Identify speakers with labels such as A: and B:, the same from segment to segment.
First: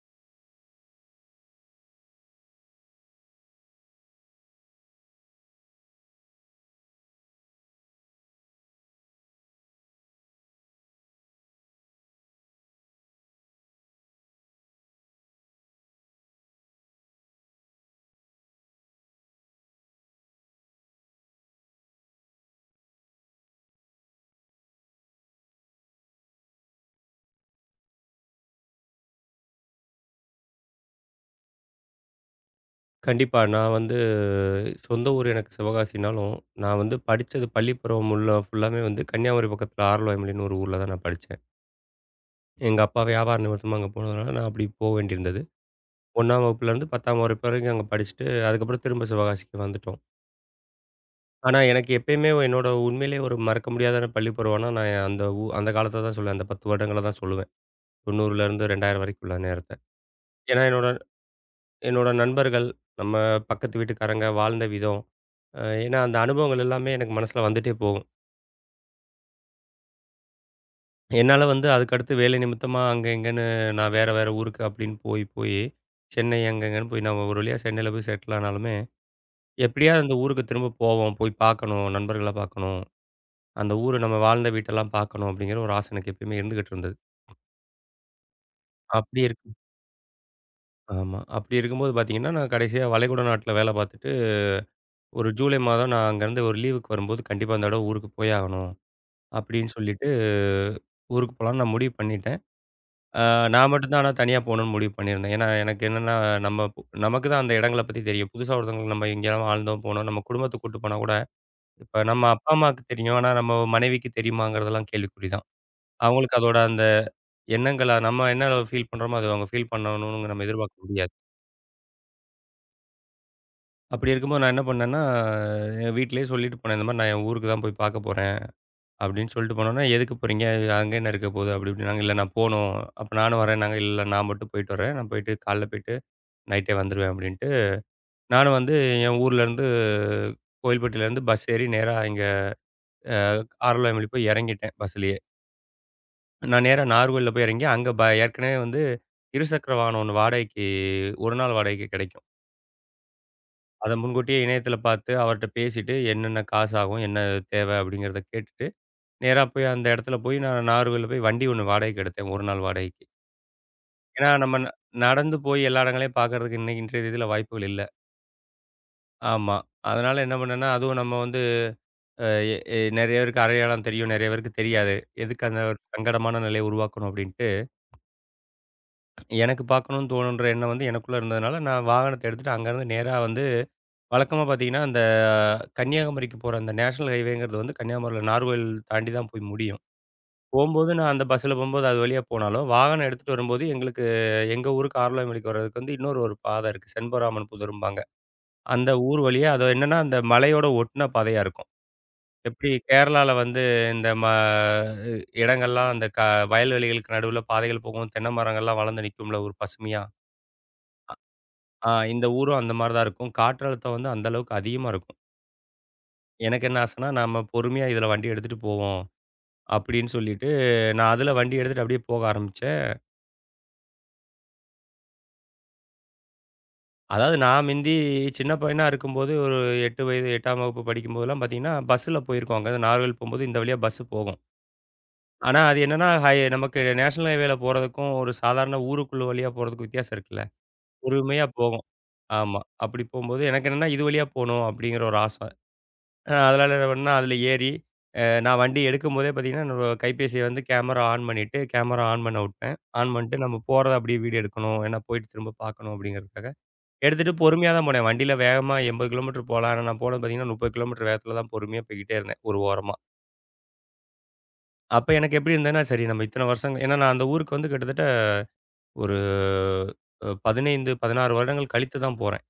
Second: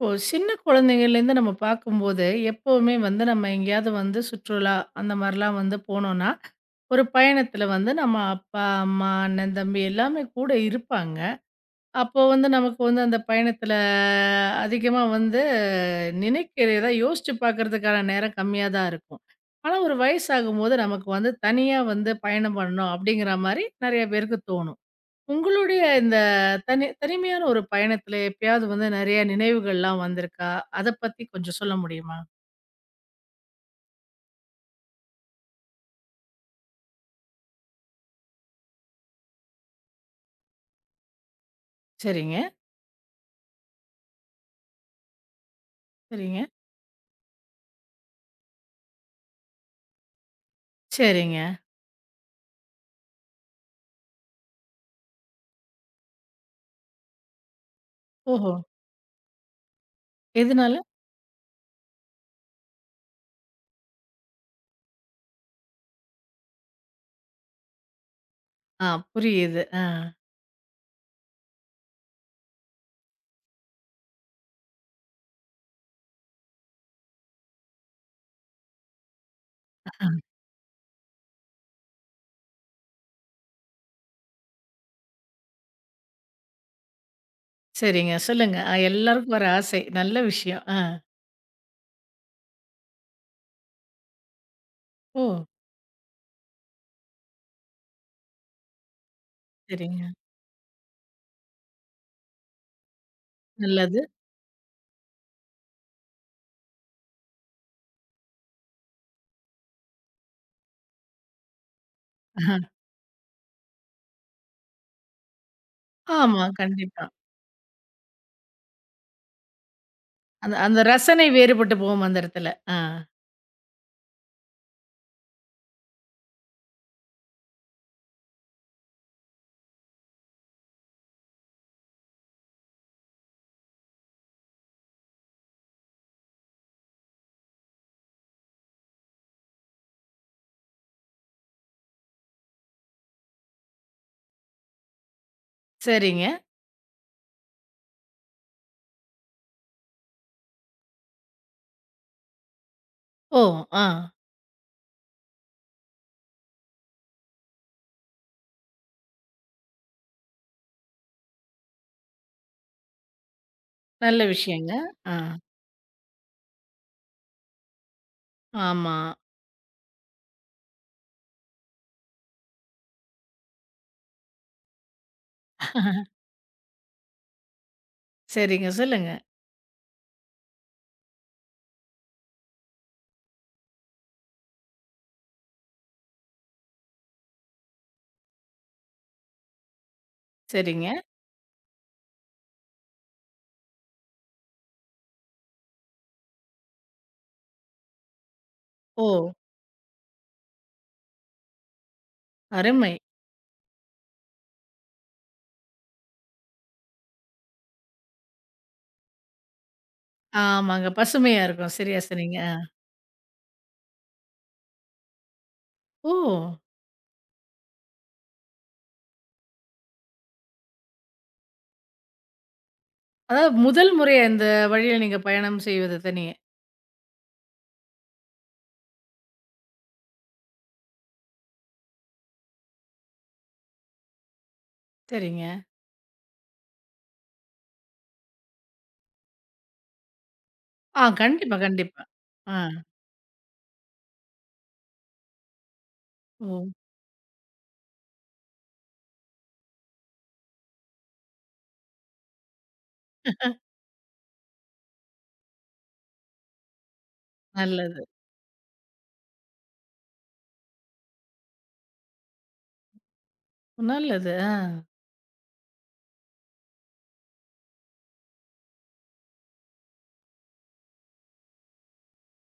A: இப்போ சின்ன குழந்தைங்கள்லேருந்து நம்ம பார்க்கும்போது, எப்பவுமே வந்து நம்ம எங்கேயாவது வந்து சுற்றுலா அந்த மாரிலாம் வந்து போனோம்னா, ஒரு பயணத்தில வந்து நம்ம அப்பா, அம்மா, அண்ணன், தம்பி எல்லாமே கூட இருப்பாங்க. அப்போ வந்து நமக்கு வந்து அந்த பயணத்தில அதிகமா வந்து நினைக்கிறத யோசிச்சு பார்க்கறதுக்கான நேரம் கம்மியா தான் இருக்கும். ஆனா, ஒரு வயசாகும்போது நமக்கு வந்து தனியா வந்து பயணம் பண்ணணும் அப்படிங்கிற மாரி நெறைய பேருக்கு தோணும். உங்களுடைய இந்த தனிமையான ஒரு பயணத்துல எப்பயாவது வந்து நெறைய நினைவுகள்லாம் வந்திருக்கா? அத பத்தி கொஞ்சம் சொல்ல முடியுமா?
B: கண்டிப்பா. நான் வந்து சொந்த ஊர் எனக்கு சிவகாசினாலும், நான் வந்து படிச்சது பள்ளிப்பருவம் உள்ள ஃபுல்லாமே வந்து கன்னியாகுமரி பக்கத்தில ஆரல்வாய்மொழின்னு ஒரு ஊர்ல தான் நான் படிச்சேன்.
A: சரிங்க,
B: எங்க அப்பா வியாபார நிமித்தமா அங்க போனதுனால, நான் அப்படி போ வேண்டியிருந்தது.
A: சரிங்க,
B: 1ஆம் வகுப்புலேருந்து 10ஆம் வகுப்பு வரைக்கும் அங்க படிச்சுட்டு, அதுக்கப்புறம் திரும்ப சிவகாசிக்கு வந்துட்டோம்.
A: சரிங்க.
B: ஆனா, எனக்கு எப்பயுமே என்னோட உண்மையிலேயே ஒரு மறக்க முடியாத பள்ளிப்பருவம்னா, நான் அந்த காலத்த தான் சொல்லுவேன். அந்த 10 வருடங்கள தான் சொல்லுவேன்.
A: ஓஹோ!
B: 90லேருந்து 2000 வரைக்கும் உள்ள நேரத்த. ஏன்னா,
A: எதுனால?
B: என்னோட என்னோட நண்பர்கள், நம்ம பக்கத்து வீட்டுக்காரங்க வாழ்ந்த விதம், ஏன்னா, அந்த அனுபவங்கள் எல்லாமே எனக்கு மனசுல வந்துட்டே போகும்.
A: ஆ, புரியுது. ஆ.
B: என்னால வந்து அதுக்கடுத்து வேலை நிமித்தமா அங்க, இங்கன்னு நான் வேற, வேற ஊருக்கு அப்படின்னு போய், போய் சென்னை அங்க, இங்கன்னு போய் நான் ஒரு வழியா சென்னையில போய் செட்டில் ஆனாலுமே, எப்படியாவது அந்த
A: ஆ,
B: ஊருக்கு திரும்ப போவோம். போய் பார்க்கணும், நண்பர்கள பார்க்கணும். அந்த ஊரு நம்ம வாழ்ந்த வீட்டெல்லாம் பார்க்கணும் அப்படிங்கிற ஒரு ஆசை எனக்கு எப்பயுமே இருந்துகிட்டு இருந்தது.
A: சரிங்க. சொல்லுங்க.
B: அப்படி
A: எல்லாருக்கும் வர
B: இருக்கு
A: ஆசை. நல்ல விஷயம். ஆ.
B: ஆமா. அப்படி இருக்கும்போது பார்த்தீங்கன்னா, நான் கடைசியா வளைகுடா நாட்டுல வேலை பார்த்துட்டு,
A: ஓ!
B: ஒரு ஜூலை மாதம் நான் அங்கேருந்து ஒரு லீவுக்கு வரும்போது, கண்டிப்பா இந்த தடவ ஊருக்கு போய் ஆகணும் அப்படின்னு
A: சரிங்க.
B: சொல்லிட்டு, ஊருக்கு போலான்னு நான் முடிவு பண்ணிட்டேன். அ நான் மட்டும் தான்
A: நல்லது.
B: ஆனா தனியா போணும்னு முடிவு பண்ணியிருந்தேன். ஏன்னா, எனக்கு என்னன்னா நம்ம பு நமக்கு தான் அந்த இடங்கள பத்தி தெரியும். புதுசா ஒருத்தவங்களுக்கு நம்ம எங்கேயாவது வாழ்ந்தோம், போனோம். நம்ம குடும்பத்த கூட்டு போனா கூட, இப்ப நம்ம
A: ஆ,
B: அப்பா, அம்மாவுக்கு தெரியும். ஆனா நம்ம மனைவிக்கு தெரியுமாங்கிறதெல்லாம் கேள்விக்குறி தான். அவங்களுக்கு
A: ஆமா,
B: அதோட அந்த
A: கண்டிப்பா.
B: எண்ணங்கள நம்ம என்ன ஃபீல் பண்றோமோ, அது அவங்க ஃபீல் பண்ணணும்னு நம்ம
A: அந்த அந்த
B: எதிர்பார்க்க முடியாது.
A: ரசனை வேறுபட்டு போகும் அந்த இடத்துல. ஆ.
B: அப்படி இருக்கும்போது நான் என்ன பண்ணேன்னா, என் வீட்லயே சொல்லிட்டு போனேன். இந்த மாரி நான் என் ஊருக்கு தான் போய் பார்க்க போறேன் அப்படின்னு சொல்லிட்டு போனோனே, "எதுக்கு போறீங்க? அங்க என்ன இருக்க போகுது?" அப்படி இப்படின்னாங்க. "இல்ல நான் போணும். அப்ப நானும் வரேன்னாங்க." "இல்ல நான் மட்டும் போயிட்டு வரேன். நான் போயிட்டு காலைல போயிட்டு நைட்டே வந்துருவேன்" அப்படின்ட்டு. நானும் வந்து என் ஊர்லேருந்து கோயில்பட்டியிலேருந்து பஸ் ஏறி நேரா இங்க அ ஆரல்வாய்மொழி போய் இறங்கிட்டேன் பஸ்லயே.
A: சரிங்க.
B: நான் நேரா நாகர்கோவில்ல போய் இறங்கி, அங்க ஏற்கனவே வந்து இருசக்கர வாகனம் ஒண்ணு வாடகைக்கு 1 நாள் வாடகைக்கு கிடைக்கும்.
A: ஓ! ஆ.
B: அத முன்கூட்டியே இணையத்தில பார்த்து அவர்ட்ட பேசிட்டு, என்னென்ன காசு ஆகும்? என்ன தேவை? அப்படிங்கிறத கேட்டுட்டு, நேரா போய் அந்த இடத்துல போய் நான் நாகர்கோவில்ல போய் வண்டி ஒண்ணு வாடகைக்கு எடுத்தேன் 1 நாள் வாடகைக்கு.
A: நல்ல
B: ஏன்னா நம்ம ந
A: விஷயங்க. ஆ.
B: நடந்து போய் எல்லா இடங்களையும் பார்க்கறதுக்கு இன்னைக்கு இன்றைய தேதியில வாய்ப்புகள் இல்ல.
A: ஆமா.
B: ஆமா. அதனால என்ன பண்ணேன்னா, அதுவும் நம்ம வந்து அ எ எ நெறைய பேருக்கு அடையாளம் தெரியும். நெறைய பேருக்கு தெரியாது. எதுக்கு அந்த ஒரு சங்கடமான நிலைய உருவாக்கணும் அப்படின்ட்டு,
A: சரிங்க. சொல்லுங்க.
B: எனக்கு பார்க்கணும்னு தோணுன்ற எண்ணம் வந்து எனக்குள்ள இருந்ததுனால, நான் வாகனத்த எடுத்துட்டு அங்கருந்து நேரா வந்து வழக்கமா பார்த்தீங்கன்னா, அந்த கன்னியாகுமரிக்கு போற அந்த நேஷனல் ஹைவேங்கிறது வந்து கன்னியாகுமரியில நாகர்கோவில் தாண்டி தான் போய் முடியும். போம்போது
A: சரிங்க.
B: நான் அந்த பஸ்ஸில போம்போது அது வழியா போனாலும், வாகனம் எடுத்துட்டு வரும்போது எங்களுக்கு எங்க ஊருக்கு ஆரல்வாய்மொழிக்கு வர்றதுக்கு வந்து இன்னொரு ஒரு பாதை இருக்கு. செண்பராமன் புதரும்பாங்க. அந்த
A: ஓ!
B: ஊர் வழியா அது என்னன்னா, அந்த மலையோட ஒட்டுன பாதையா இருக்கும். எப்படி
A: அருமை.
B: கேரளால வந்து இந்த ம இடங்கள்லாம் அந்த க வயல்வெளிகளுக்கு நடுவுல பாதைகள் போகும். தென்னை மரங்கள்லாம் வளர்ந்து நிக்கும்ல ஒரு பசுமையா.
A: ஆமாங்க. பசுமையா இருக்கும்.
B: ஆ
A: சரியா
B: இந்த
A: சொன்னீங்க. ஆ.
B: ஊரும் அந்த மாரி தான் இருக்கும். காற்றழுத்தம் வந்து அந்த அளவுக்கு அதிகமா இருக்கும்.
A: ஓ!
B: எனக்கு என்ன ஆசைன்னா, நாம பொறுமையா இதில வண்டி எடுத்துட்டு போவோம். அப்படின்னு சொல்லிட்டு நான் அதில வண்டி எடுத்துட்டு அப்படியே போக ஆரம்பிச்சேன்.
A: அதாவது முதல் முறையா இந்த வழியில நீங்க பயணம் செய்வது தனியே.
B: அதாவது நான் சின்ன பையனா இருக்கும்போது ஒரு 8 வயது 8ஆம் வகுப்பு படிக்கும்போதெல்லாம் பார்த்தீங்கன்னா, பஸ்ஸில போயிருக்கோம். அங்கருந்து நாகர்கோவில் போம்போது இந்த வழியா பஸ் போகும்.
A: சரிங்க.
B: ஆனா, அது என்னன்னா, நமக்கு நேஷனல் ஹைவேல போறதுக்கும், ஒரு சாதாரண ஊருக்குள்ள வழியா போறதுக்கும் வித்தியாசம் இருக்குல்ல.
A: ஆ,
B: பொறுமையா
A: கண்டிப்பா,
B: போகும்.
A: கண்டிப்பா. ஆ.
B: ஆமா. அப்படி போம்போது எனக்கு என்னன்னா, இது வழியா போணும் அப்படிங்கிற ஒரு ஆசை.
A: ஓ!
B: அதனால என்ன பண்ணேன்னா, அதுல ஏறி, நான் வண்டி எடுக்கும்போதே பார்த்தீங்கன்னா, என்னோட கைபேசிய வந்து கேமரா ஆன் பண்ணிட்டு, கேமரா ஆன் பண்ண உட்டேன். ஆன் பண்ணிட்டு நம்ம போறத அப்படியே வீடியோ எடுக்கணும். ஏன்னா போயிட்டு திரும்ப பார்க்கணும் அப்படிங்கிறதுக்காக. எடுத்துட்டு பொறுமையா தான்
A: நல்லது,
B: போனேன். வண்டியில வேகமா 80 கிலோமீட்டர் போலாம். ஆனா, நான் போனது பார்த்தீங்கன்னா, 30 கிலோமீட்டர் வேகத்துல தான் பொறுமையா போய்க்கிட்டே இருந்தேன், ஒரு ஓரமா.
A: நல்லது. ஆ.
B: அப்ப எனக்கு எப்படி இருந்ததுன்னா, சரி நம்ம இத்தன வருஷங்க ஏன்னா நான் அந்த ஊருக்கு வந்து கிட்டத்தட்ட ஒரு 15, 16 வருடங்கள் கழித்து தான் போறேன்.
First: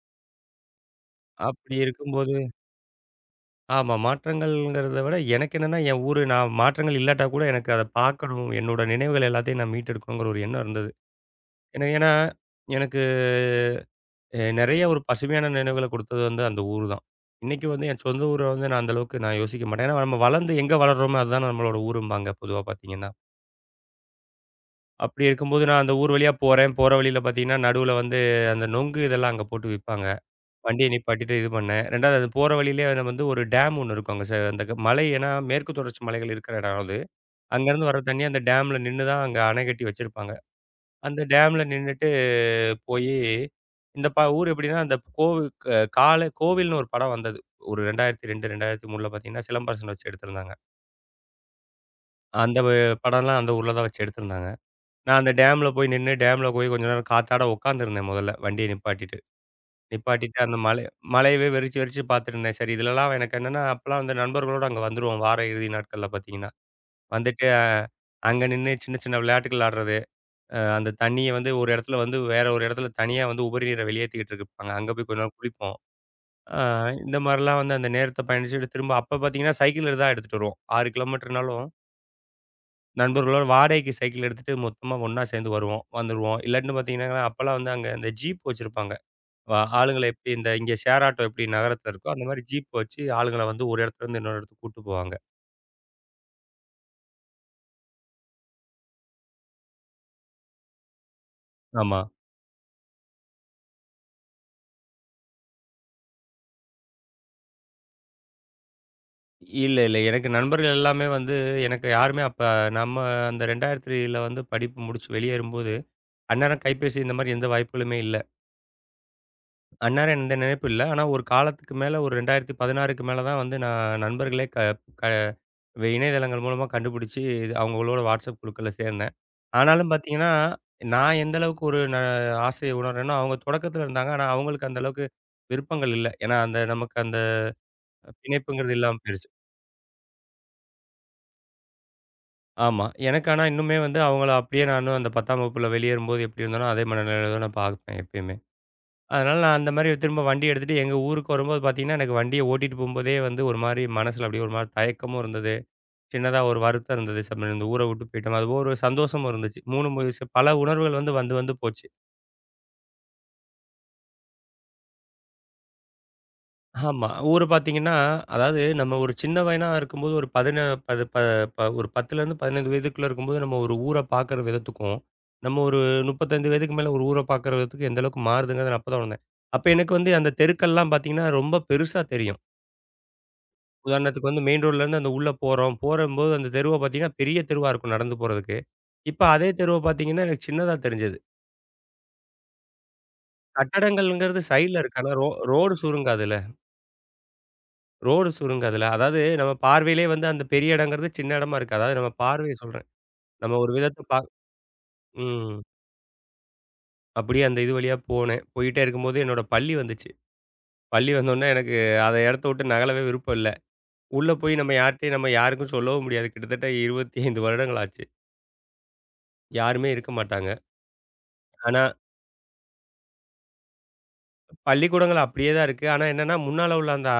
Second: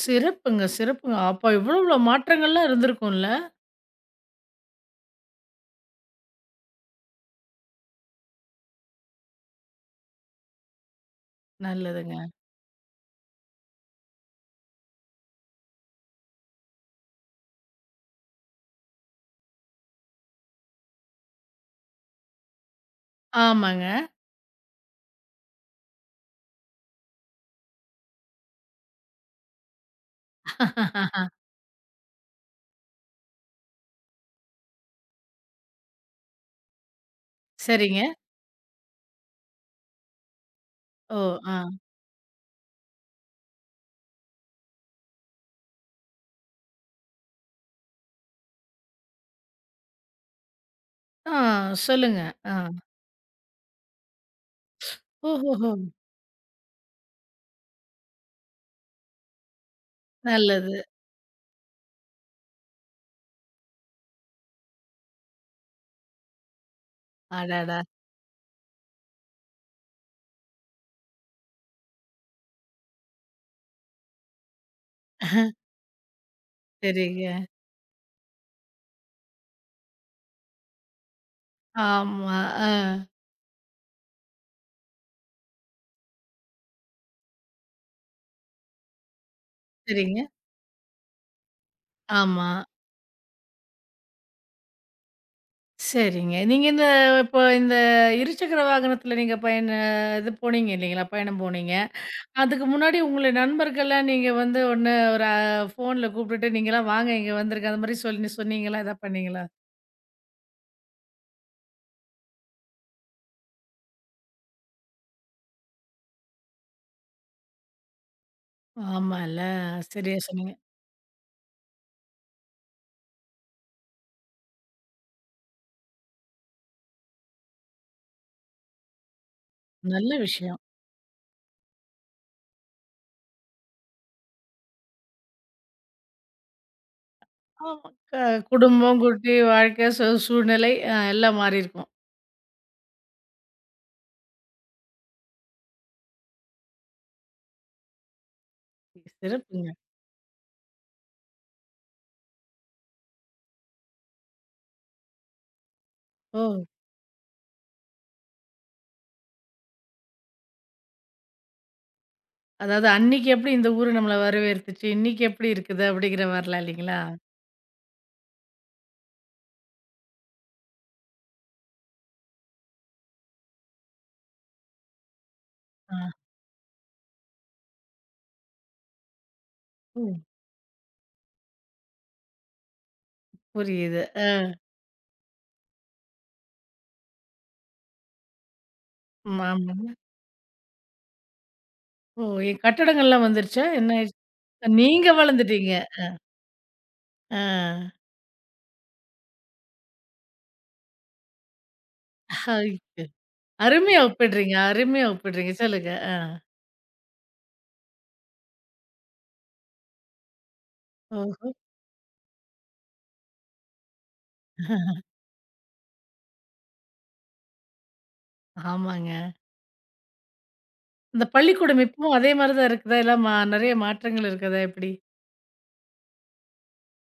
A: சிறப்புங்க, சிறப்புங்க. அப்ப இவ்ளோ
B: அப்படி
A: இவ்ளோ
B: இருக்கும்போது
A: மாற்றங்கள்லாம் இருந்திருக்கும்ல.
B: ஆமா மாற்றங்கள்ங்கிறத விட எனக்கு என்னன்னா, என் ஊரு நான் மாற்றங்கள் இல்லாட்டா கூட எனக்கு அத பார்க்கணும். என்னோட நினைவுகள் எல்லாத்தையும் நான் மீட்டெடுக்கணுங்கிற ஒரு எண்ணம் இருந்தது. ஏன்னா ஏன்னா
A: நல்லதுங்க.
B: எனக்கு நெறைய ஒரு பசுமையான நினைவுகள குடுத்தது வந்து அந்த ஊரு தான். இன்னைக்கு வந்து என் சொந்த ஊர வந்து நான் அந்த அளவுக்கு நான் யோசிக்க மாட்டேன். ஏன்னா நம்ம வளர்ந்து எங்க வளர்றோமோ அதுதான் நம்மளோட ஊரும்பாங்க பொதுவா பார்த்தீங்கன்னா.
A: ஆமாங்க.
B: அப்படி இருக்கும்போது நான் அந்த ஊர் வழியா போறேன். போற வழியில பார்த்தீங்கன்னா, நடுவுல வந்து அந்த நொங்கு இதெல்லாம் அங்க போட்டு விப்பாங்க. வண்டிய நிப்பாட்டிட்டு இது பண்ணேன். 2வது அது போற வழியிலேயே நம்ம வந்து ஒரு டேம் ஒண்ணு இருக்கும். அங்க ச அந்த க மலை ஏன்னா மேற்கு தொடர்ச்சி மலைகள் இருக்கிற இடம் அது. அங்கேருந்து வர
A: சரிங்க.
B: தண்ணி அந்த டேம்ல நின்னு தான் அங்க அணை கட்டி வச்சிருப்பாங்க.
A: ஓ!
B: அந்த
A: ஆ.
B: டேம்ல நின்னுட்டு போயி இந்த ப ஊர் எப்படின்னா, அந்த கோவு க கால கோவில்னு ஒரு படம் வந்தது. ஒரு 2002, 2003ல பார்த்தீங்கன்னா, சிலம்பரசன் வச்சு எடுத்திருந்தாங்க.
A: ஆ, சொல்லுங்க. ஆ.
B: அந்த வ படம்லாம் அந்த ஊர்ல தான் வச்சு எடுத்திருந்தாங்க. நான் அந்த டேம்ல
A: ஓஹோஹோ!
B: போய் நின்னு, டேம்ல போய் கொஞ்ச நேரம் காத்தாட உட்காந்துருந்தேன் முதல்ல, வண்டிய நிப்பாட்டிட்டு. நிப்பாட்டிட்டு அந்த
A: நல்லது.
B: மலை மலையவே வெறிச்சு வெறிச்சு பார்த்துருந்தேன். சரி இதுலலாம் எனக்கு என்னன்னா, அப்பலாம் வந்து நண்பர்களோட அங்க வந்துருவோம் வார இறுதி நாட்கள்ல பார்த்தீங்கன்னா. வந்துட்டு
A: அடடா!
B: அங்க நின்னு சின்ன சின்ன விளையாட்டுகள் ஆடுறது. அந்த தண்ணிய வந்து ஒரு இடத்துல வந்து வேற ஒரு இடத்துல தனியா வந்து உபரி நீர வெளியேத்திக்கிட்டு இருப்பாங்க. அங்க போய் கொஞ்ச நேரம் குளிப்போம். அ இந்த
A: சரிங்க.
B: மாரிலாம் வந்து அந்த நேரத்த பயணிச்சுட்டு திரும்ப அப்ப பார்த்தீங்கன்னா, சைக்கிள் தான் எடுத்துட்டு வருவோம். 6 கிலோமீட்டர்னாலும்
A: ஆமா. ஆ.
B: நண்பர்களோட வாடகைக்கு சைக்கிள் எடுத்துட்டு மொத்தமா ஒண்ணா சேர்ந்து வருவோம், வந்துருவோம். இல்லாட்டின்னு பார்த்தீங்கன்னா, அப்பலாம் வந்து அங்க இந்த ஜீப் வச்சிருப்பாங்க. வ ஆளுங்கள
A: சரிங்க.
B: எப்படி இந்த இங்க ஷேர் ஆட்டோ எப்படி நகரத்துல இருக்கோ, அந்த மாரி
A: ஆமா.
B: ஜீப் வச்சு ஆளுங்கள வந்து ஒரு இடத்துலருந்து இன்னொரு இடத்துக்கு கூட்டு போவாங்க.
A: சரிங்க. நீங்க இந்த இப்போ இந்த இருசக்கர வாகனத்தில நீங்க பயண இது போனீங்க இல்லைங்களா? பயணம் போனீங்க.
B: ஆமா.
A: அதுக்கு முன்னாடி உங்களுடைய நண்பர்கள்லாம் நீங்க வந்து ஒண்ணு ஒரு ஃபோன்ல கூப்பிட்டுட்டு நீங்கலாம் வாங்க இங்க வந்துருங்க. அந்த மாரி சொல்லி சொன்னீங்களா? எதா பண்ணீங்களா?
B: இல்ல, இல்ல. எனக்கு நண்பர்கள் எல்லாமே வந்து எனக்கு யாருமே அப்ப நம்ம அந்த 2003ல வந்து படிப்பு முடிச்சு வெளியேறும்போது, அந்நேரம் கைபேசி இந்த மாரி எந்த வாய்ப்புகளுமே இல்ல.
A: ஆமால்ல.
B: அந்நேரம்
A: சரியா
B: எந்த
A: சொன்னீங்க.
B: நினைப்பு இல்ல. ஆனா ஒரு காலத்துக்கு மேல ஒரு 2016க்கு மேல தான் வந்து நான் நண்பர்களே க க இணையதளங்கள் மூலமா கண்டுபிடிச்சு, இது அவங்களோட வாட்ஸ்அப் குழுக்கள்ல சேர்ந்தேன். ஆனாலும்
A: நல்ல
B: பார்த்தீங்கன்னா,
A: விஷயம்.
B: நான் எந்த அளவுக்கு ஒரு ந ஆசைய உணர்றேனோ, அவங்க தொடக்கத்தில இருந்தாங்க. ஆனா, அவங்களுக்கு அந்த அளவுக்கு விருப்பங்கள் இல்ல. ஏன்னா, அந்த நமக்கு அந்த
A: ஆமா.
B: பிணைப்புங்கிறது இல்லாம
A: குடும்பம்,
B: போயிருச்சு.
A: குட்டி, வாழ்க்கை, சூழ்நிலை எல்லாம் மாறியிருக்கும்.
B: ஆமா. எனக்கு ஆனா இன்னுமே வந்து அவங்கள அப்படியே நானும் அந்த 10ஆம் வகுப்புல வெளியேறும்போது எப்படி இருந்தேனோ, அதே மனநிலையில தான் நான் பார்ப்பேன் எப்பயுமே. அதனால நான் அந்த
A: சிறப்புங்க.
B: மாரி திரும்ப வண்டி எடுத்துட்டு எங்க ஊருக்கு வரும்போது பார்த்தீங்கன்னா, எனக்கு வண்டிய ஓட்டிட்டு போம்போதே வந்து ஒரு மாரி மனசுல அப்படியே ஒரு மாரி தயக்கமும் இருந்தது. சின்னதா
A: ஓ!
B: ஒரு வருத்தம் இருந்தது. இந்த ஊர விட்டு போயிட்டோம். அது போக ஒரு சந்தோஷமும் இருந்துச்சு. 3 பல உணர்வுகள் வந்து வந்து வந்து போச்சு.
A: அதாவது அன்னைக்கு எப்படி இந்த ஊரு நம்மள வரவேத்துச்சு, இன்னைக்கு எப்படி இருக்குது அப்படிங்கிற மாரிலாம் இல்லைங்களா?
B: ஆமா. ஊரு பார்த்தீங்கன்னா, அதாவது நம்ம ஒரு சின்ன வயனா இருக்கும்போது ஒரு பதின பது ப ப ஒரு 10லேருந்து 15 வயதுக்குள்ள இருக்கும்போது, நம்ம ஒரு ஊர பார்க்குற விதத்துக்கும், நம்ம ஒரு
A: ஆ.
B: 35 வயதுக்கு மேல ஒரு ஊர பார்க்குற விதத்துக்கும் எந்த அளவுக்கு மாறுதுங்கிறத நான் அப்ப தான் உணர்ந்தேன். அப்ப எனக்கு
A: ஓ!
B: வந்து அந்த தெருக்கள்லாம் பார்த்தீங்கன்னா, ரொம்ப பெருசா தெரியும்.
A: புரியுது.
B: உதாரணத்துக்கு வந்து மெயின் ரோட்லேருந்து அந்த உள்ள போறோம். போறம்போது அந்த தெருவ பார்த்தீங்கன்னா, பெரிய தெருவா இருக்கும் நடந்து போறதுக்கு. இப்ப அதே
A: ஆமா.
B: தெருவ பார்த்தீங்கன்னா, எனக்கு சின்னதா தெரிஞ்சது.
A: ஓ! கட்டடங்கள்லாம் வந்துருச்சா? என்ன ஆயிருச்சு?
B: கட்டடங்கள்ங்கிறது சைடுல இருக்கு.
A: நீங்க
B: ஆனா
A: வளர்ந்துட்டீங்க.
B: ரோடு சுருங்காதுல.
A: ஆ.
B: ரோடு சுருங்கதுல. அதாவது நம்ம பார்வையிலே வந்து அந்த பெரிய இடங்கிறது சின்ன இடமா இருக்கு. அதாவது நம்ம பார்வைய சொல்றேன்.
A: ஐயோ!
B: நம்ம ஒரு
A: அருமையா
B: விதத்த பா
A: ஒப்பிடுறீங்க, அருமையா ஒப்பிடுறீங்க.
B: ம்.
A: சொல்லுங்க. ஆ.
B: அப்படியே அந்த இது வழியா போனேன். போயிட்டே இருக்கும்போது என்னோட பள்ளி வந்துச்சு. பள்ளி வந்தோனே
A: ஓஹோ!
B: எனக்கு அந்த இடத்த விட்டு நகலவே விருப்பம் இல்ல. உள்ள போய் நம்ம யார்ட்டயும் நம்ம யாருக்கும் சொல்லவும் முடியாது. கிட்டத்தட்ட 25 வருடங்கள் ஆச்சு.
A: ஆமாங்க.
B: யாருமே இருக்க மாட்டாங்க.
A: இந்த
B: ஆனா
A: பள்ளிக்கூடம் இப்பவும் அதே மாரி தான் இருக்குதா? இல்ல நெறைய மாற்றங்கள் இருக்குதா எப்படி?
B: பள்ளிக்கூடங்கள் அப்படியே தான் இருக்கு. ஆனா என்னன்னா, முன்னால உள்ள அந்த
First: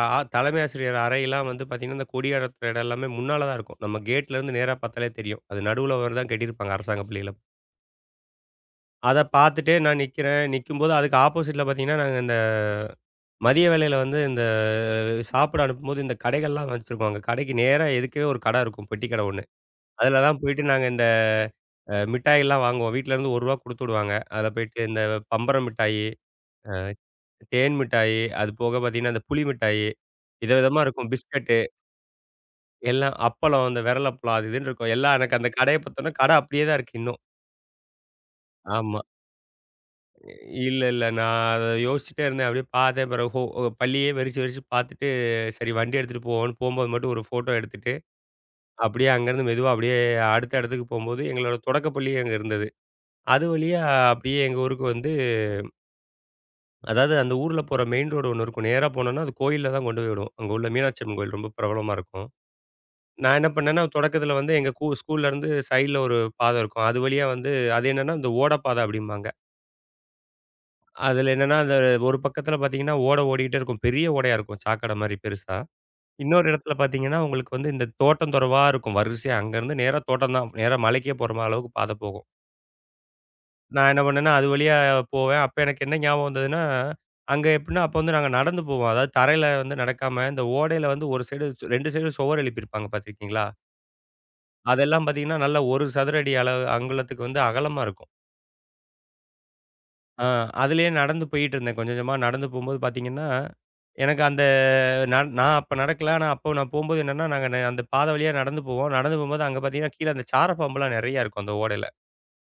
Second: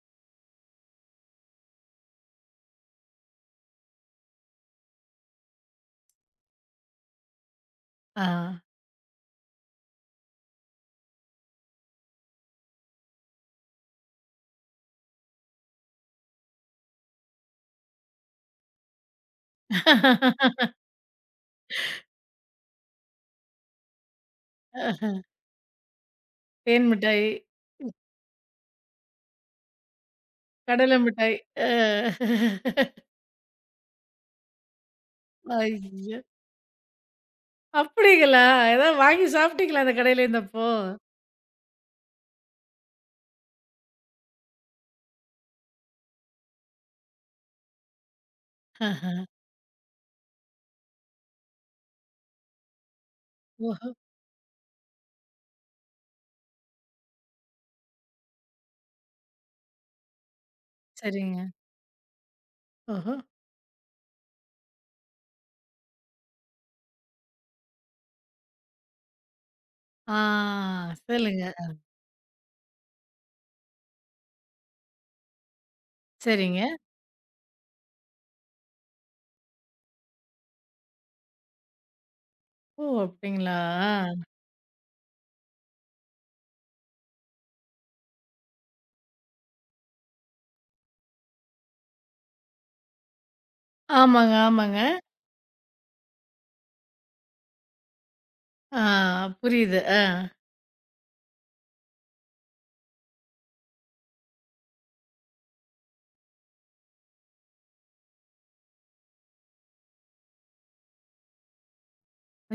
B: அ ஆ தலைமை ஆசிரியர் அறையெல்லாம் வந்து பார்த்தீங்கன்னா, இந்த கொடிய இடத்துல இடம் எல்லாமே முன்னால தான் இருக்கும். நம்ம கேட்ல இருந்து நேரா பார்த்தாலே தெரியும். அது நடுவுல ஒரு தான் கட்டியிருப்பாங்க அரசாங்க பள்ளியில.
A: ஆ.
B: அத பார்த்துட்டே நான் நிக்கிறேன். நிக்கும்போது அதுக்கு ஆப்போசிட்ல பார்த்தீங்கன்னா, நாங்க இந்த மதிய வேளையில வந்து இந்த சாப்பிட அனுப்பும்போது இந்த கடைகள்லாம் வச்சிருப்பாங்க. கடைக்கு நேரா எதுக்கவே ஒரு கடை இருக்கும். பெட்டி கடை ஒண்ணு. அதுல தான் போயிட்டு நாங்க இந்த மிட்டாய்லாம் வாங்குவோம். வீட்லருந்து ரூ. 1 குடுத்து விடுவாங்க. அதுல போயிட்டு இந்த பம்பரம் மிட்டாயி,
A: தேன் மிட்டாய்,
B: தேன் மிட்டாயி, அது போக பார்த்தீங்கன்னா, இந்த புளி மிட்டாயி, விதவிதமா
A: கடலை
B: இருக்கும்.
A: மிட்டாய்.
B: பிஸ்கட்டு
A: அ.
B: எல்லாம் அப்பளம், இந்த விரலப்பளம் அது இதுன்னு இருக்கும். எல்லாம் எனக்கு அந்த கடைய பார்த்தோன்னா,
A: ஐயோ!
B: கடை அப்படியே தான் இருக்கு இன்னும்.
A: அப்படிங்களா? ஏதாவது
B: ஆமா.
A: வாங்கி சாப்பிட்டீங்களா அந்த கடையில இருந்தப்போ?
B: இல்ல, இல்ல. நான் அத யோசிச்சுட்டே இருந்தேன். அப்படியே பார்த்தேன். பிறகு ஹோ பள்ளியே வெறிச்சு வெறிச்சு பார்த்துட்டு, சரி வண்டி எடுத்துட்டு போவோம்ன்னு போம்போது மட்டும் ஒரு ஃபோட்டோ எடுத்துட்டு, அப்படியே அங்கேருந்து மெதுவா அப்படியே அடுத்த இடத்துக்கு போம்போது, எங்களோட தொடக்க பள்ளி அங்க இருந்தது. அது வழியா
A: ஓஹோ!
B: அப்படியே எங்க ஊருக்கு வந்து அதாவது அந்த ஊர்ல போற மெயின் ரோடு ஒண்ணு இருக்கும். நேரா போனோம்னா அது கோயில்ல தான் கொண்டு போய் விடும். அங்க உள்ள மீனாட்சி அம்மன் கோயில்
A: சரிங்க.
B: ரொம்ப பிரபலமா இருக்கும்.
A: ஓஹோ!
B: நான் என்ன பண்ணேன்னா, தொடக்கத்தில வந்து எங்க ஸ்கூல்லேருந்து சைடுல ஒரு பாதை இருக்கும். அது வழியா வந்து அது என்னன்னா, இந்த ஓடப்பாதை அப்படிம்பாங்க.
A: ஆ.
B: அதுல
A: சொல்லுங்க.
B: என்னன்னா, அந்த ஒரு பக்கத்துல பார்த்தீங்கன்னா, ஓடை ஓடிக்கிட்டே இருக்கும். பெரிய ஓடையா இருக்கும். சாக்கடை மாரி பெருசா. இன்னொரு
A: சரிங்க.
B: இடத்துல பார்த்தீங்கன்னா, உங்களுக்கு வந்து இந்த தோட்டம் தொரவா இருக்கும். வரிசையா அங்கருந்து நேரா தோட்டம் தான். நேரா மலைக்கே போற மா அளவுக்கு பாதை போகும்.
A: ஓ! அப்படிங்களா?
B: நான் என்ன
A: ஆ.
B: பண்ணேன்னா, அது வழியா போவேன். அப்ப எனக்கு என்ன ஞாபகம் வந்ததுன்னா, அங்க எப்படின்னா, அப்ப வந்து நாங்க நடந்து போவோம். அதாவது தரையில வந்து நடக்காம, இந்த ஓடையில வந்து ஒரு சைடு 2 சைடும் சுவர் எழுப்பியிருப்பாங்க பார்த்துருக்கீங்களா?
A: ஆமாங்க, ஆமாங்க.
B: அதெல்லாம் பார்த்தீங்கன்னா, நல்ல 1 சதுர அடி அளவு அங்குலத்துக்கு வந்து அகலமா இருக்கும்.
A: ஆ, புரியுது. ஆ.
B: ஆ, அதிலேயே நடந்து போயிட்டு இருந்தேன். கொஞ்சம் கொஞ்சமா நடந்து போம்போது பார்த்தீங்கன்னா, எனக்கு அந்த நான் நான் அப்ப நடக்கல. ஆனா அப்போ நான் போம்போது என்னன்னா, நாங்க அந்த பாதை வழியா நடந்து போவோம். நடந்து போம்போது அங்க பார்த்தீங்கன்னா, கீழ அந்த சார பாம்புலாம் நெறைய இருக்கும் அந்த ஓடையில.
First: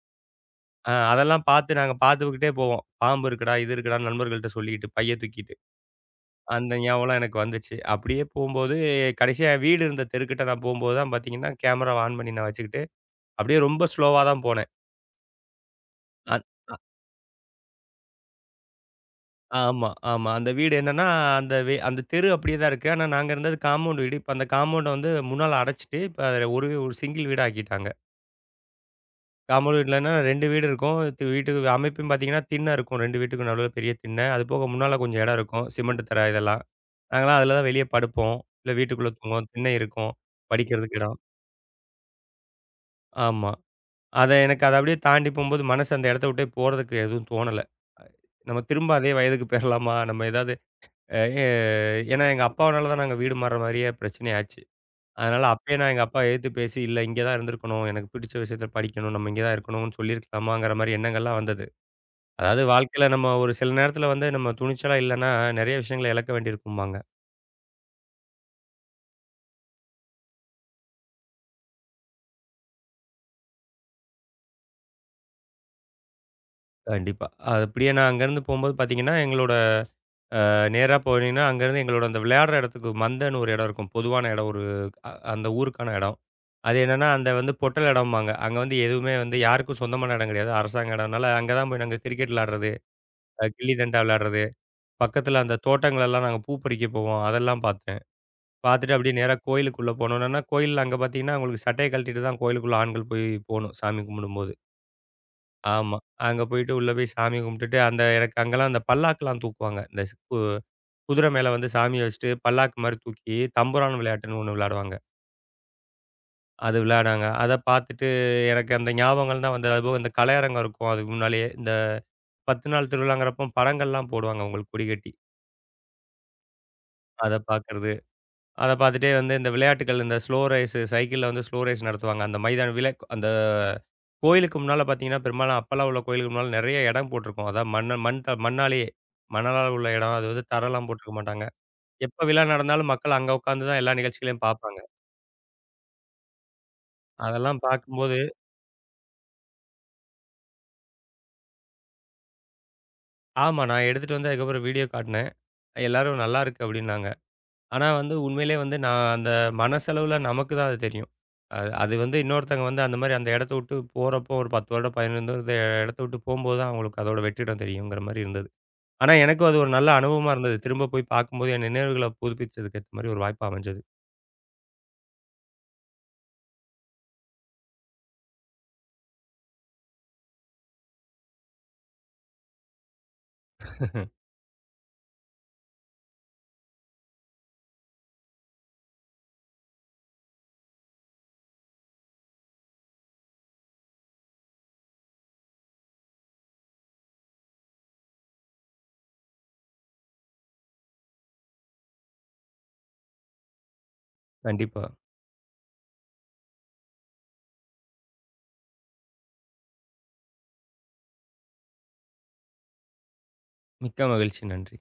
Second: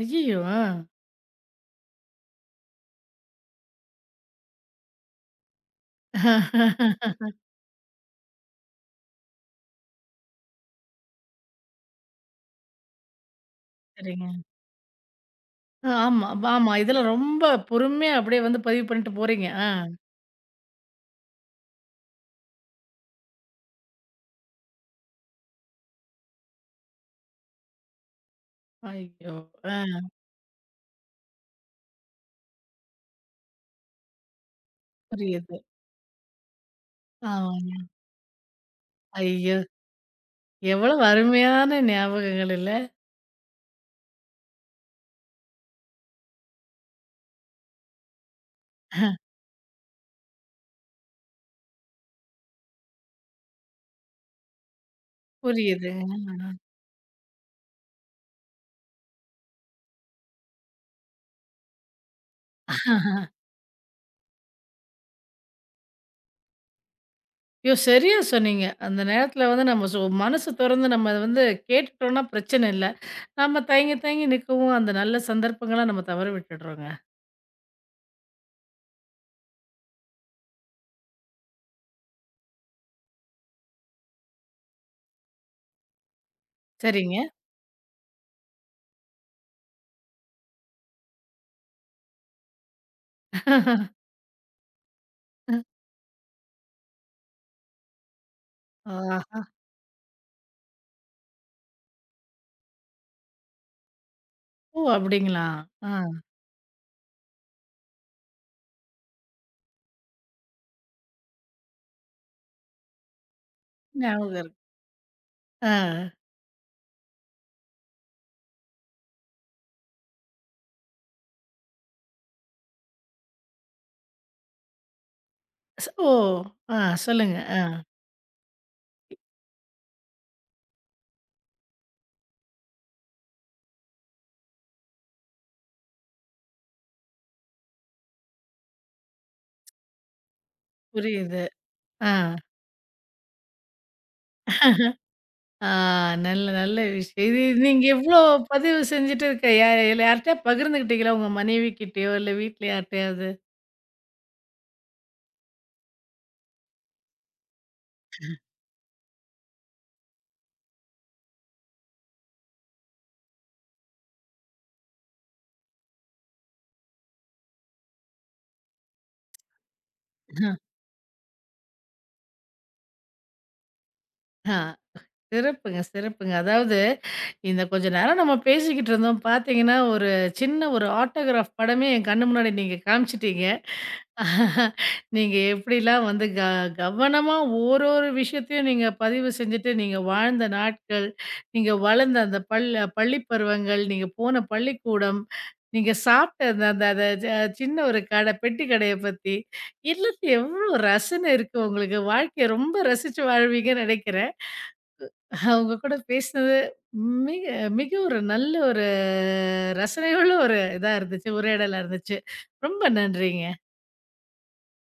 A: ஐய்யய்யோ! ஆ.
B: அதெல்லாம் பார்த்து நாங்க பார்த்துக்கிட்டே போவோம். பாம்பு இருக்குடா, இது இருக்குடான்னு நண்பர்கள்ட்ட சொல்லிக்கிட்டு, பைய தூக்கிட்டு. அந்த ஞாபகம்லாம் எனக்கு வந்துச்சு. அப்படியே போம்போது கடைசியா என் வீடு இருந்த தெருக்கிட்ட நான் போம்போது தான் பார்த்தீங்கன்னா, கேமராவ ஆன் பண்ணி நான் வச்சுக்கிட்டு, அப்படியே ரொம்ப ஸ்லோவா
A: சரிங்க.
B: தான் போனேன்.
A: அ, ஆமா,
B: அந்
A: ஆமா.
B: அ
A: இதெல்லாம் ரொம்ப பொறுமையா அப்படியே வந்து பதிவு பண்ணிட்டு போறீங்க. ஆ.
B: ஆமா, ஆமா. அந்த வீடு என்னன்னா, அந்த தெரு அப்படியே தான் இருக்கு. ஆனா நாங்க இருந்தது காம்பவுண்ட் வீடு. இப்ப அந்த காம்பவுண்ட வந்து முன்னால அடைச்சுட்டு, இப்ப அத ஒரு ஒரு சிங்கிள் வீடா ஆக்கிட்டாங்க.
A: ஐயோ! ஆ,
B: காம்பவுண்ட் வீட்லன்னா 2 வீடு இருக்கும். வீட்டுக்கு அமைப்பும் பார்த்தீங்கன்னா, திண்ண இருக்கும். 2 வீட்டுக்கும் நடுவுல பெரிய திண்ண. அது போக முன்னால கொஞ்சம் இடம்
A: புரியுது.
B: இருக்கும். சிமெண்ட் தரை இதெல்லாம். நாங்கலாம் அதுல தான்
A: ஆமாங்க.
B: வெளிய படுப்போம். இல்ல வீட்டுக்குள்ள தூங்குவோம்.
A: ஐயோ!
B: திண்ணை இருக்கும். படிக்கிறதுக்கு
A: எவ்வளவு
B: இடம்.
A: அருமையான ஞாபகங்கள் இல்ல?
B: ஆமா. அத எனக்கு அத அப்படியே தாண்டி போம்போது மனசு அந்த இடத்த விட்டே போறதுக்கு எதுவும் தோணல. நம்ம திரும்ப அதே வயதுக்கு போயிரலாமா? நம்ம ஏதாவது அ எ ஏன்னா எங்க அப்பாவானால தான் நாங்க வீடு மாறுற மாரியே பிரச்சனை ஆச்சு. அதனால அப்பயே நான் எங்க
A: புரியுதுங்க.
B: அப்பா எதிர்த்து பேசி, "இல்ல இங்க தான் இருந்திருக்கணும். எனக்கு பிடிச்ச விஷயத்த படிக்கணும். நம்ம இங்க தான் இருக்கணும்னு" சொல்லியிருக்கலாமாங்கிற மாரி எண்ணங்கள்லாம் வந்தது. அதாவது வாழ்க்கையில நம்ம ஒரு சில நேரத்துல வந்து நம்ம துணிச்சலா இல்லன்னா, நெறைய விஷயங்கள இழக்க வேண்டியிருக்கும்பாங்க.
A: ஐயோ! சரியா சொன்னீங்க. அந்த நேரத்தில வந்து நம்ம சு மனசு தொறந்து நம்ம அத வந்து கேட்டுட்டோம்னா பிரச்சனை இல்ல. நம்ம தயங்கி தயங்கி நிக்கவும் அந்த நல்ல சந்தர்ப்பங்கள நம்ம தவற விட்டுடுறோங்க.
B: கண்டிப்பா. அது அப்படியே நான் அங்கேருந்து போம்போது பார்த்தீங்கன்னா, எங்களோட நேரா போனீங்கன்னா, அங்கேருந்து எங்களோட அந்த விளையாடுற இடத்துக்கு மந்தன்னு ஒரு இடம் இருக்கும். பொதுவான இடம் ஒரு அந்த ஊருக்கான இடம். அது என்னன்னா,
A: சரிங்க.
B: அந்த வந்து பொட்டல் இடம்பாங்க. அங்க வந்து எதுவுமே வந்து யாருக்கும் சொந்தமான இடம் கிடையாது. அரசாங்க இடம்னால அங்க தான் போய் நாங்க கிரிக்கெட் விளையாடுறது, கில்லி தண்டா விளையாடுறது, பக்கத்துல அந்த தோட்டங்களெல்லாம் நாங்க பூ பறிக்க போவோம். அதெல்லாம் பார்த்தோம். பார்த்துட்டு அப்படியே நேரா
A: ஆஹா!
B: கோயிலுக்குள்ள போனோம். என்னன்னா கோயில்ல அங்க பார்த்தீங்கன்னா, உங்களுக்கு சட்டைய கழட்டிட்டு தான் கோயிலுக்குள்ள ஆண்கள் போய் போணும், சாமி கும்பிடும்போது.
A: ஓ! அப்படிங்களா? ஆ.
B: ஆமா. அங்க போயிட்டு உள்ள போய் சாமி கும்பிட்டுட்டு, அந்த எனக்கு அங்கலாம் அந்த பல்லாக்குலாம் தூக்குவாங்க. இந்த ஸ் கு குதிரை மேல வந்து சாமிய வச்சுட்டு பல்லாக்கு மாரி தூக்கி தம்புரான்
A: ஞாபகம்
B: விளையாட்டுன்னு ஒண்ணு
A: இருக்கு.
B: விளையாடுவாங்க.
A: ஆ.
B: அது விளையாடுனாங்க. அத பார்த்துட்டு எனக்கு அந்த ஞாபகங்கள் தான் வந்தது. அதுபோக இந்த கலையரங்கம் இருக்கும் அதுக்கு முன்னாலேயே. இந்த 10 நாள் திருவிழாங்கிறப்போ படங்கள்லாம் போடுவாங்க உங்களுக்கு கொடிகட்டி.
A: ஓ! ஆ,
B: அத
A: சொல்லுங்க. ஆ,
B: பார்க்கறது. அத பார்த்துட்டே வந்து இந்த விளையாட்டுகள், இந்த ஸ்லோ ரேஸு சைக்கிள்ல வந்து ஸ்லோ ரேஸ் நடத்துவாங்க. அந்த மைதான விலை அந்த கோயிலுக்கு முன்னால பார்த்தீங்கன்னா, பெரும்பாலும் அப்பல்லாம் உள்ள கோயிலுக்கு முன்னால நெறைய இடம் போட்டிருக்கும். அதான் மண்ணு மண் த மண்ணாலேயே மணலால் உள்ள இடம். அது வந்து தரைலாம் போட்டிருக்க
A: புரியுது.
B: மாட்டாங்க.
A: ஆ.
B: எப்ப விழா நடந்தாலும் மக்கள் அங்க உட்காந்து தான் எல்லா நிகழ்ச்சிகளையும் பார்ப்பாங்க.
A: ஆ, நல்ல நல்ல விஷயம். இது
B: அதெல்லாம்
A: நீங்க
B: பார்க்கும்போது
A: எவ்ளோ பதிவு செஞ்சுட்டு இருக்க யார்ட்டயா பகிர்ந்துக்கிட்டீங்களா? உங்க மனைவி கிட்டயோ, இல்ல வீட்ல யார்ட்டயாவது?
B: ஆமா நான் எடுத்துட்டு வந்து அதுக்கப்புறம் வீடியோ காட்டுனேன். எல்லாரும் "நல்லாயிருக்கு" அப்படின்னாங்க. ஆனா வந்து உண்மையிலே வந்து நான் அந்த மனசளவுல நமக்கு தான் அது தெரியும். அது அது வந்து இன்னொருத்தங்க வந்து அந்த மாரி அந்த இடத்த விட்டு போறப்போ ஒரு 10 வருடம், 15 வருட இடத்த விட்டு போம்போது தான் அவங்களுக்கு அதோட வெற்றிடம் தெரியுங்கிற மாரி இருந்தது. ஆனா எனக்கும் அது ஒரு நல்ல அனுபவமா இருந்தது. திரும்ப போய் பார்க்கும்போது என் நினைவுகள புதுப்பிச்சதுக்கு ஏத்த மாரி ஒரு வாய்ப்பு அமைஞ்சது.
A: ஆ, சிறப்புங்க, சிறப்புங்க. அதாவது இந்த கொஞ்ச நேரம் நம்ம பேசிக்கிட்டு இருந்தோம். பார்த்தீங்கன்னா, ஒரு சின்ன ஒரு ஆட்டோகிராஃப் படமே என் கண்ணு முன்னாடி நீங்க காமிச்சுட்டீங்க. நீங்க எப்படிலாம் வந்து கவனமா ஓரொரு விஷயத்தையும் நீங்க பதிவு செஞ்சுட்டு, நீங்க வாழ்ந்த நாட்கள், நீங்க வளர்ந்த அந்த பள்ளி பருவங்கள், நீங்க போன பள்ளிக்கூடம், நீங்க சாப்பிட்ட அந்த அந்த அந்த சின்ன ஒரு கடை பெட்டி கடைய பத்தி, எல்லாத்தையும் எவ்வளோ ரசனை இருக்கு உங்களுக்கு. வாழ்க்கைய ரொம்ப ரசிச்சு வாழ்வீங்கன்னு நெனைக்கிறேன்.
B: கண்டிப்பா.
A: உங்க கூட பேசினது மிக மிக ஒரு நல்ல ஒரு ரசனையுள்ள ஒரு இதா இருந்துச்சு. உரையாடலா இருந்துச்சு. ரொம்ப நன்றிங்க.
B: மிக்க மகிழ்ச்சி. நன்றி.